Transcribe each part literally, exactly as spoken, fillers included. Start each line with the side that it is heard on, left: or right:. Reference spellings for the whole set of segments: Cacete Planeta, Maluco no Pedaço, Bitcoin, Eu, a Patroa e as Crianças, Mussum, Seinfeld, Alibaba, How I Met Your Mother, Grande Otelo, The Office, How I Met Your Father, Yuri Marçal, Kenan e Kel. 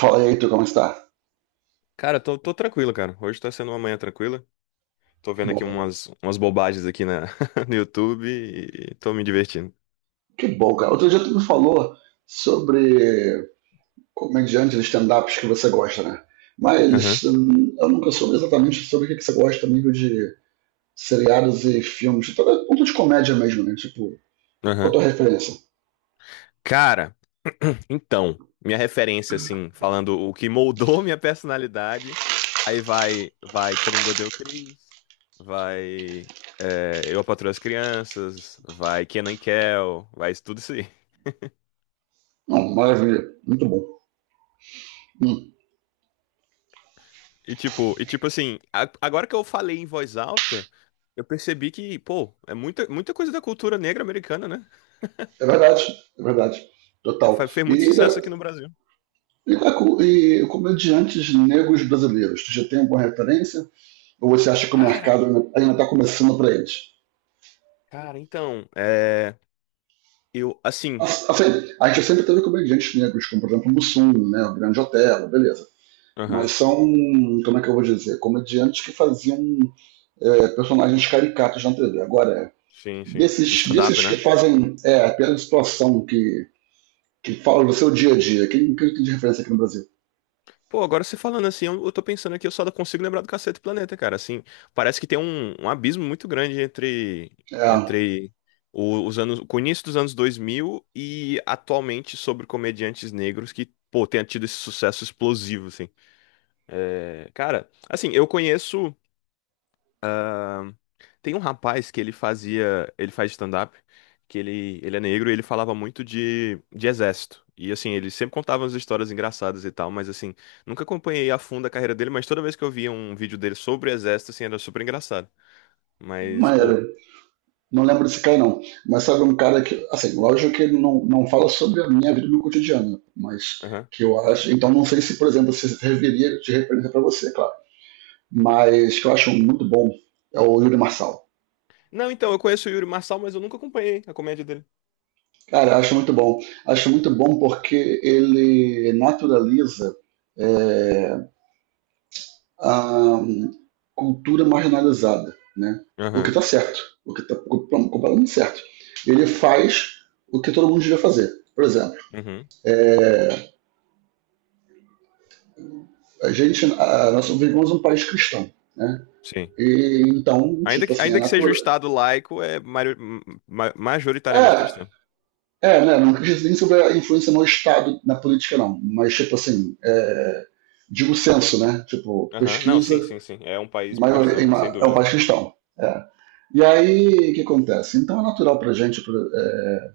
right: Fala aí, tu, como está?
left: Cara, tô, tô tranquilo, cara. Hoje tá sendo uma manhã tranquila. Tô
right: Que
left: vendo aqui
right: bom.
left: umas, umas bobagens aqui na, no YouTube e tô me divertindo.
right: Que bom, cara. Outro dia tu me falou sobre comediantes de stand-ups que você gosta, né?
left: Aham,
right: Mas hum, eu nunca soube exatamente sobre o que que você gosta a nível de seriados e filmes. Então, é ponto de comédia mesmo, né? Tipo, qual a
left: aham.
right: tua referência?
left: Cara, então, minha referência, assim, falando o que moldou minha personalidade, aí vai, vai, todo mundo odeia o Chris, vai, é, Eu, a Patroa e as Crianças, vai Kenan e Kel, vai isso tudo isso aí.
right: Não, maravilha. Muito bom. Hum,
left: E tipo, e tipo assim, a- agora que eu falei em voz alta, eu percebi que, pô, é muita, muita coisa da cultura negra americana, né?
right: é verdade, é verdade. Total.
left: Fe- Fez muito
right: E,
left: sucesso
right: da-
left: aqui no Brasil.
right: e, da co- e comediantes negros brasileiros, tu já tem alguma referência? Ou você acha que o
left: Cara,
right: mercado ainda está começando para eles?
left: cara, então, é, eu, assim,
right: Assim, a gente sempre teve comediantes negros, como por exemplo o Mussum, né, o Grande Otelo, beleza. Mas
left: aham,
right: são, como é que eu vou dizer, comediantes que faziam é, personagens caricatos na T V. Agora,
left: sim, sim,
right: desses,
left: stand-up,
right: desses que
left: né?
right: fazem é, apenas situação que, que fala do seu dia a dia, quem, quem tem de referência aqui no Brasil?
left: Pô, agora você falando assim, eu, eu tô pensando aqui, eu só consigo lembrar do Cacete Planeta, cara, assim, parece que tem um, um abismo muito grande entre,
right: É,
left: entre o- os anos, com o início dos anos dois mil e atualmente sobre comediantes negros que, pô, tenha tido esse sucesso explosivo, assim. É, cara, assim, eu conheço. Tem um rapaz que ele fazia, ele faz stand-up, que ele, ele é negro e ele falava muito de, de exército. E assim, ele sempre contava umas histórias engraçadas e tal, mas assim, nunca acompanhei a fundo a carreira dele, mas toda vez que eu via um vídeo dele sobre o exército, assim, era super engraçado.
right: não
left: Mas, pô,
right: era. Não lembro desse cara, não. Mas sabe um cara que, assim, lógico que ele não, não fala sobre a minha vida no cotidiano, mas
left: aham.
right: que eu acho. Então não sei se, por exemplo, se serviria de referência para você, claro, mas que eu acho muito bom é o Yuri Marçal.
left: Não, então, eu conheço o Yuri Marçal, mas eu nunca acompanhei a comédia dele.
right: Cara, eu acho muito bom. Acho muito bom porque ele naturaliza é, a cultura marginalizada, né? O que
left: Aham,
right: tá certo, o que tá completamente certo. Ele faz o que todo mundo devia fazer. Por exemplo,
left: uhum,
right: é, a gente, a, nós vivemos um país cristão, né?
left: sim.
right: E então,
left: Ainda
right: tipo
left: que,
right: assim, a
left: ainda que seja um
right: natureza.
left: estado laico, é mari- ma- majoritariamente
right: É,
left: cristão.
right: é, né? Não acredito nem sobre a influência no Estado, na política, não. Mas, tipo assim, é, digo censo, né? Tipo,
left: Aham, não, sim,
right: pesquisa,
left: sim, sim. É um
right: em
left: país pro
right: maioria, em
left: cristão, sem
right: ma- é um
left: dúvida.
right: país cristão. É. E aí, o que acontece? Então é natural pra gente pra, é,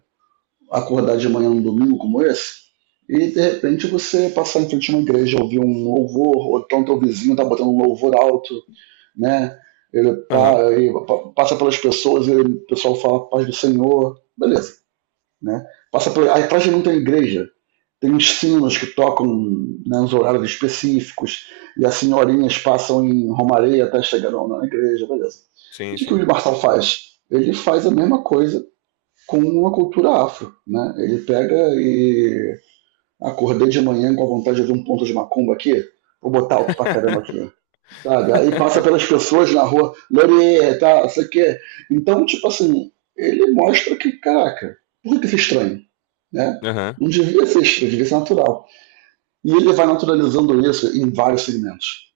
right: acordar de manhã num domingo como esse e, de repente, você passar em frente a uma igreja, ouvir um louvor, ou então teu vizinho tá botando um louvor alto, né? Ele,
left: Aham,
right: pa- ele pa- passa pelas pessoas, ele- o pessoal fala paz do Senhor, beleza, né? Passa por, aí atrás de mim tem uma igreja, tem sinos que tocam nos horários específicos, e as senhorinhas passam em Romareia até chegar na igreja, beleza. E o
left: sim,
right: que, que
left: sim.
right: o Marçal faz? Ele faz a mesma coisa com uma cultura afro, né? Ele pega e acordei de manhã com a vontade de ouvir um ponto de macumba aqui, vou botar alto pra caramba aqui, sabe? Aí passa pelas pessoas na rua, Lore, tá, sei o quê. Então, tipo assim, ele mostra que, caraca, por que isso é estranho, né?
left: Aham.
right: Não devia ser estranho, devia ser natural. E ele vai naturalizando isso em vários segmentos.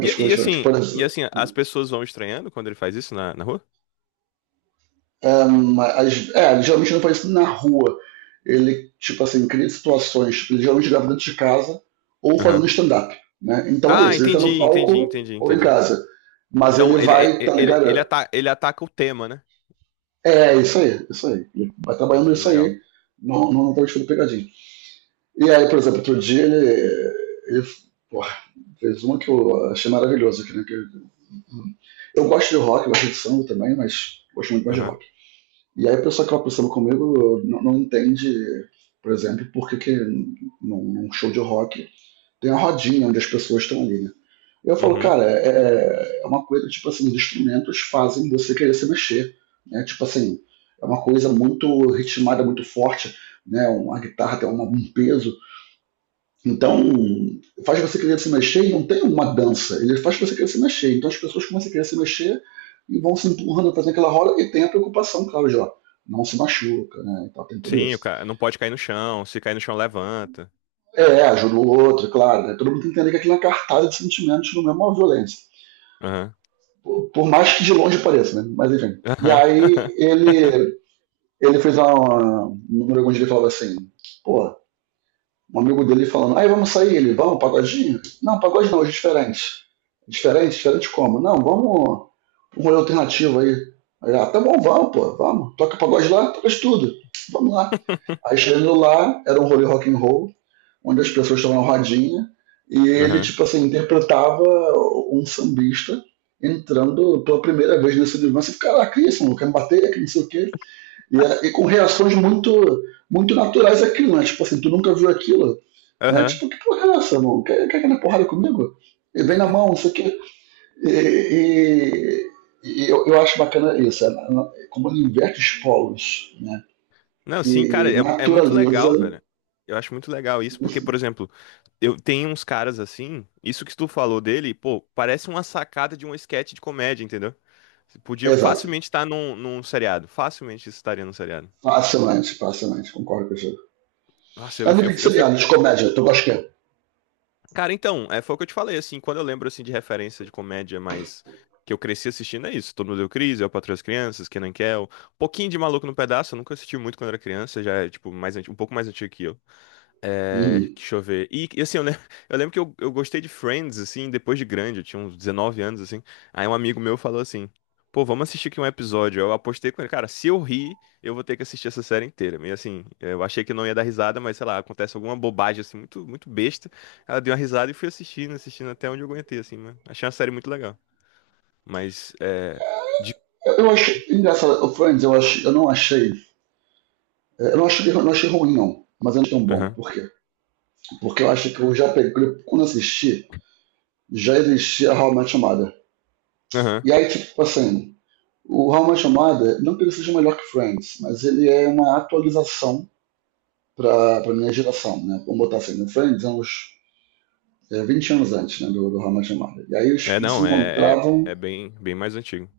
left: E, e
right: coisas diferentes.
left: assim,
right: Por
left: e
right: exemplo,
left: assim, as pessoas vão estranhando quando ele faz isso na, na rua?
right: um, as, é, ele geralmente não faz isso na rua. Ele, tipo assim, cria situações. Tipo, ele geralmente grava dentro de casa ou fazendo
left: Aham.
right: stand-up. Né? Então é
left: Ah,
right: isso. Ele tá no
left: entendi, entendi,
right: palco
left: entendi,
right: ou em
left: entendi.
right: casa. Mas ele
left: Então ele,
right: vai, tá
left: ele, ele,
right: ligado?
left: ele ata- ele ataca o tema, né?
right: É, é isso aí, isso aí. Ele vai trabalhando
left: Entendi,
right: isso
left: legal.
right: aí. Não, não, não tá tipo pegadinha. E aí, por exemplo, outro dia ele, ele porra, fez uma que eu achei maravilhosa, que, né, que eu gosto de rock, gosto de samba também, mas gosto muito mais de
left: Aham.
right: rock. E aí a pessoa que ela samba comigo não, não entende, por exemplo, por que, que num, num show de rock tem a rodinha onde as pessoas estão ali, né? Eu falo,
left: Uhum.
right: cara, é, é é uma coisa, tipo assim, os instrumentos fazem você querer se mexer, né? Tipo assim, é uma coisa muito ritmada, muito forte, né? Uma guitarra tem uma, um peso então, faz você querer se mexer e não tem uma dança, ele faz você querer se mexer. Então as pessoas começam a querer se mexer e vão se empurrando, fazendo aquela roda e tem a preocupação, claro, de ó, não se machuca, né? Então tem tudo
left: Sim,
right: isso.
left: o cara não pode cair no chão, se cair no chão, levanta.
right: É, ajuda o outro, é claro. Né? Todo mundo tem que entender que aquilo é uma cartada de sentimentos, não é uma violência.
left: Aham.
right: Por, por mais que de longe pareça, né? Mas enfim. E
left: Aham.
right: aí ele, ele fez uma, um número onde ele falava assim, pô, um amigo dele falando, aí vamos sair, ele, vamos, pagodinho? Não, pagode não, hoje é diferente. "É diferente? Diferente como? Não, vamos um rolê alternativo aí. Aí ah, tá bom, vamos, pô, vamos. Toca pagode lá, toca de tudo. Vamos lá. Aí chegando lá, era um rolê rock and roll, onde as pessoas estavam na rodinha, e ele,
left: Aham.
right: tipo assim, interpretava um sambista entrando pela primeira vez nesse universo. Caraca, isso, não quer me bater, que não sei o quê. E, é, e com reações muito, muito naturais aquilo, né? Tipo assim, tu nunca viu aquilo, né?
left: Aham.
right: Tipo, que porra é essa, mano? Quer, quer aquela porrada comigo? E vem na mão, isso aqui. E, e, e eu, eu acho bacana isso, é, na- na- como ele inverte os polos, né?
left: Não, sim, cara,
right: E
left: é, é muito
right: naturaliza.
left: legal, velho. Eu acho muito legal isso, porque, por exemplo, eu tenho uns caras assim, isso que tu falou dele, pô, parece uma sacada de um esquete de comédia, entendeu? Você podia
right: Exato.
left: facilmente estar num, num seriado, facilmente isso estaria num seriado.
right: Facilmente, facilmente, concordo com você.
left: Nossa,
right: A
left: eu, fi- eu,
right: nível de
left: fi- eu
right: seriado,
left: fico.
right: de comédia, tu gosta que
left: Cara, então, é, foi o que eu te falei, assim, quando eu lembro assim de referência de comédia mais que eu cresci assistindo, é isso. Todo mundo deu crise, Eu, Patroa e as Crianças, Kenan e Kel, um pouquinho de Maluco no Pedaço, eu nunca assisti muito quando era criança, já é, tipo, mais, anti- um pouco mais antigo que eu. É,
right: uhum.
left: deixa eu ver. E e, assim, eu lembro, eu lembro que eu, eu gostei de Friends, assim, depois de grande, eu tinha uns dezenove anos, assim. Aí um amigo meu falou assim: pô, vamos assistir aqui um episódio. Eu apostei com ele, cara, se eu rir, eu vou ter que assistir essa série inteira. E assim, eu achei que não ia dar risada, mas sei lá, acontece alguma bobagem, assim, muito, muito besta. Ela deu uma risada e fui assistindo, assistindo até onde eu aguentei, assim, mas achei uma série muito legal. Mas, é. De...
right: eu, eu acho engraçado, o Friends, eu, acho, eu não achei. é, Eu não achei, eu não achei ruim, não, mas eu não achei tão bom.
left: Aham,
right: Por quê? Porque eu acho que eu já peguei, quando assisti, já existia How I Met Your Mother.
left: aham.
right: E aí, tipo, assim, o How I Met Your Mother, não que ele seja melhor que Friends, mas ele é uma atualização pra, pra minha geração, né? Vamos botar assim, no Friends é uns é, vinte anos antes, né, do, do How I Met Your Mother. E aí eles
left: É,
right: eles se
left: não, é, é,
right: encontravam,
left: é bem, bem mais antigo.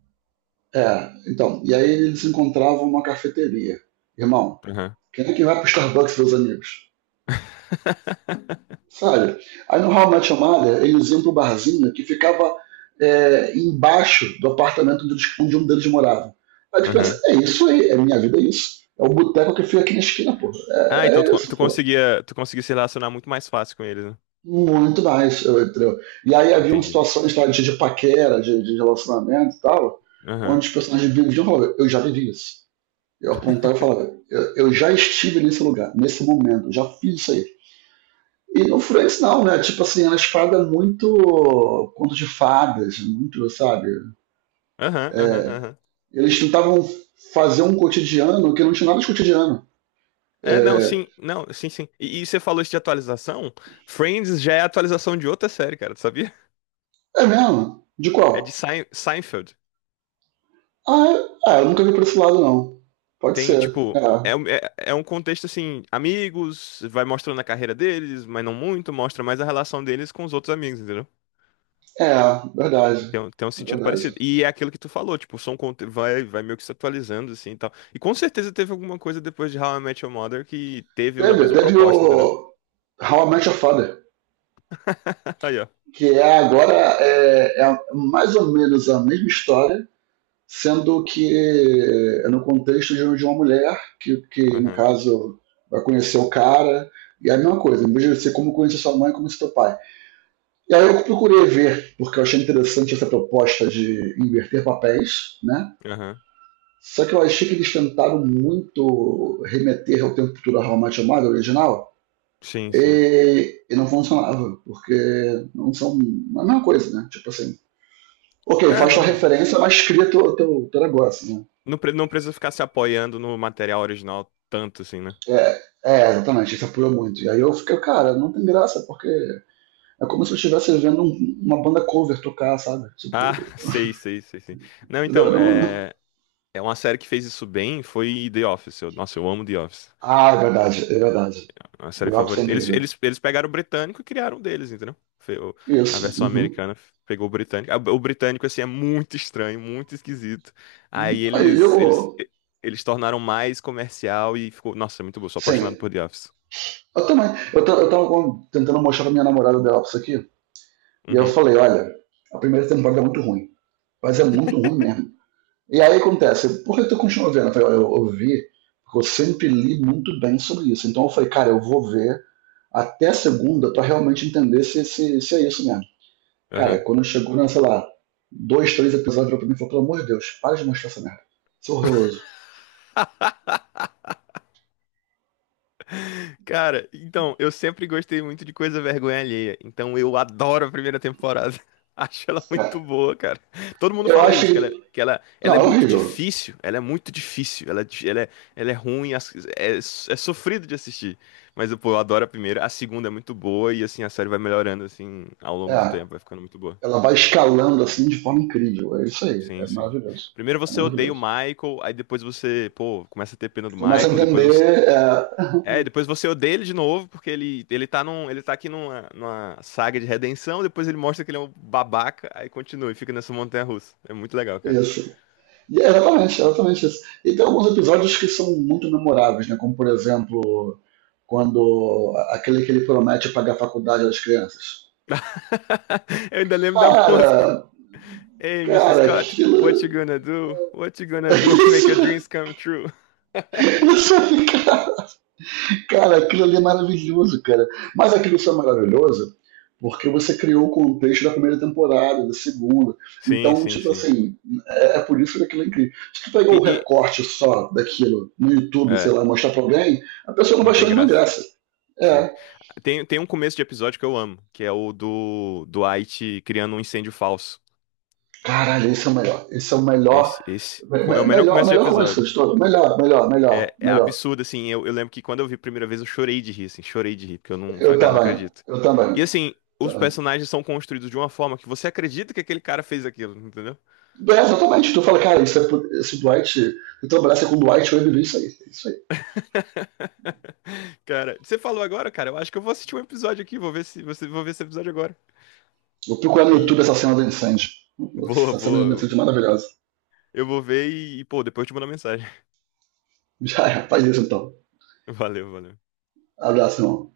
right: é, então, e aí eles se encontravam numa cafeteria. Irmão,
left: Aham.
right: quem é que vai pro Starbucks, meus amigos? Sabe? Aí no How I Met Your Mother, eles iam pro barzinho que ficava é, embaixo do apartamento deles- onde um deles morava. Aí tu pensa,
left: Aham.
right: é isso aí, é minha vida, é isso. É o boteco que fica aqui na esquina, pô.
left: Ah,
right: É,
left: então tu,
right: é
left: con-
right: isso,
left: tu
right: pô.
left: conseguia, tu conseguia se relacionar muito mais fácil com eles, né?
right: Muito nice, eu- entendeu? E aí haviam
left: Entendi.
right: situações tá, de, de paquera, de, de relacionamento e tal,
left: Aham.
right: onde os personagens viviam e falavam, eu já vivi isso. Eu apontava e falava, eu, eu já estive nesse lugar, nesse momento, já fiz isso aí. E no Friends não, né? Tipo assim, elas pagam muito conto de fadas, muito, sabe?
left: Aham, aham, aham.
right: Eles tentavam fazer um cotidiano que não tinha nada de cotidiano.
left: É, não, sim, não, sim, sim. E, e você falou isso de atualização? Friends já é atualização de outra série, cara, tu sabia?
right: É mesmo? De
left: É de
right: qual?
left: Sein- Seinfeld.
right: Ah, é, é, eu nunca vi por esse lado, não. Pode
left: Tem,
right: ser.
left: tipo,
right: É,
left: é, um- é, é um contexto assim, amigos, vai mostrando a carreira deles, mas não muito, mostra mais a relação deles com os outros amigos, entendeu?
right: é verdade.
left: Tem, um- tem um
right: É
left: sentido parecido.
right: verdade.
left: E é aquilo que tu falou, tipo, são conte- vai, vai meio que se atualizando, assim, e tal. E com certeza teve alguma coisa depois de How I Met Your Mother que teve a
right: Teve,
left: mesma
right: teve o
left: proposta, entendeu?
right: How I Met Your Father,
left: Aí, ó.
right: que é agora é, é mais ou menos a mesma história, sendo que é no contexto de de uma mulher, que, que no
left: Aham,
right: caso vai conhecer o cara, e é a mesma coisa, em vez de ser como conhecer sua mãe, como conhecer seu pai. E aí eu procurei ver, porque eu achei interessante essa proposta de inverter papéis, né?
left: aham.
right: Só que eu achei que eles tentaram muito remeter ao tempo futuro How Much Mother original,
left: Sim, sim.
right: e, e não funcionava, porque não são a mesma coisa, né? Tipo assim, ok,
left: É,
right: faz tua
left: não,
right: referência, mas cria teu, teu, teu negócio, né?
left: não, pre- não precisa ficar se apoiando no material original tanto, assim, né?
right: É, é, exatamente, isso apurou muito. E aí eu fiquei, cara, não tem graça, porque é como se eu estivesse vendo um- uma banda cover tocar, sabe?
left: Ah,
right: Tipo,
left: sei, sei, sei, sei. Não, então,
right: entendeu? Não-
left: é, é uma série que fez isso bem, foi The Office. Eu- nossa, eu amo The Office.
right: Ah, é verdade, é verdade.
left: A série
right: The Ops é
left: favorita. Eles,
right: incrível.
left: eles, eles pegaram o britânico e criaram um deles, entendeu? Fe- o- A
right: Isso,
left: versão
right: uhum.
left: americana f- pegou o britânico. Ah, o britânico, assim, é muito estranho, muito esquisito. Aí
right: Aí
left: eles, eles,
right: eu,
left: e- eles tornaram mais comercial e ficou. Nossa, é muito bom. Sou apaixonado
right: sim,
left: por The Office.
right: eu também. Eu, ta- eu tava com- tentando mostrar pra minha namorada The Ops aqui, e eu
left: Uhum.
right: falei, olha, a primeira temporada é muito ruim, mas é muito ruim mesmo. E aí acontece, por que tu continua vendo? Eu falei, olha, eu ouvi, porque eu sempre li muito bem sobre isso. Então eu falei, cara, eu vou ver até segunda pra realmente entender se, se, se é isso mesmo. Cara,
left: Aham.
right: quando chegou, na, sei lá, dois, três episódios virou pra mim, eu falei, pelo amor de Deus, para de mostrar essa merda. Isso é horroroso.
left: Cara, então, eu sempre gostei muito de coisa vergonha alheia. Então eu adoro a primeira temporada. Acho ela
right: Cara,
left: muito boa, cara. Todo mundo
right: eu
left: fala
right: acho
left: isso, que ela,
right: que.
left: é, que ela, ela
right: Não,
left: é
right: é
left: muito
right: horrível.
left: difícil. Ela é muito difícil. Ela, é di- ela é, ela é ruim, as- é, é sofrido de assistir. Mas, pô, eu adoro a primeira. A segunda é muito boa e, assim, a série vai melhorando, assim, ao longo do
right: É,
left: tempo. Vai ficando muito boa.
right: ela vai escalando assim de forma incrível. É isso aí, é
left: Sim, sim.
right: maravilhoso.
left: Primeiro
right: É
left: você odeia o
right: maravilhoso.
left: Michael, aí depois você, pô, começa a ter pena do
right: Começa a
left: Michael, depois você,
right: entender é,
left: é, e depois você odeia ele de novo, porque ele, ele tá num, ele tá aqui numa, numa saga de redenção, depois ele mostra que ele é um babaca, aí continua e fica nessa montanha russa. É muito legal, cara.
right: isso. E é exatamente, é exatamente isso. E tem alguns episódios que são muito memoráveis, né? Como por exemplo, quando aquele que ele promete pagar a faculdade das crianças.
left: Eu ainda lembro da música.
right: Cara,
left: Hey, misses
right: cara,
left: Scott,
right: aquilo.
left: what you gonna do? What you gonna do? Make your dreams come true.
right: Isso, isso é ficar cara, aquilo ali é maravilhoso, cara. Mas aquilo só é maravilhoso porque você criou o contexto da primeira temporada, da segunda.
left: Sim,
right: Então,
left: sim,
right: tipo
left: sim.
right: assim, é, é por isso que aquilo é incrível. Se tu pegar
left: E,
right: o
left: e-
right: recorte só daquilo no YouTube, sei
left: é,
right: lá, mostrar pra alguém, a pessoa não vai
left: não
right: achar
left: tem
right: nenhuma
left: graça.
right: graça.
left: Sim.
right: É.
left: Tem, tem um começo de episódio que eu amo, que é o do do Dwight criando um incêndio falso.
right: Caralho, esse é o melhor. Esse é o melhor.
left: Esse, esse
right: me-
left: co- é o
right: me-
left: melhor
right: Melhor,
left: começo de
right: melhor começo
left: episódio.
right: de todo. Melhor, melhor, melhor,
left: É, é
right: melhor.
left: absurdo, assim. Eu, eu lembro que quando eu vi a primeira vez, eu chorei de rir, assim. Chorei de rir, porque eu não.
right: Eu
left: Falei, cara, não
right: também.
left: acredito.
right: Eu
left: E
right: também.
left: assim, os
right: Tá,
left: personagens são construídos de uma forma que você acredita que aquele cara fez aquilo, entendeu?
right: é, exatamente. Tu fala, cara, isso é, pu- esse Dwight. Se tu trabalhasse com o Dwight, eu ia viver isso aí. É isso aí.
left: Cara, você falou agora, cara. Eu acho que eu vou assistir um episódio aqui. Vou ver se você vou ver esse episódio agora.
right: Vou procurar no YouTube
left: E
right: essa cena do incêndio.
left: boa,
right: Essa cena do
left: boa.
right: incêndio é maravilhosa.
left: Eu vou ver e, pô, depois eu te mando uma mensagem.
right: Já é, faz isso então.
left: Valeu, valeu.
right: Abraço, irmão.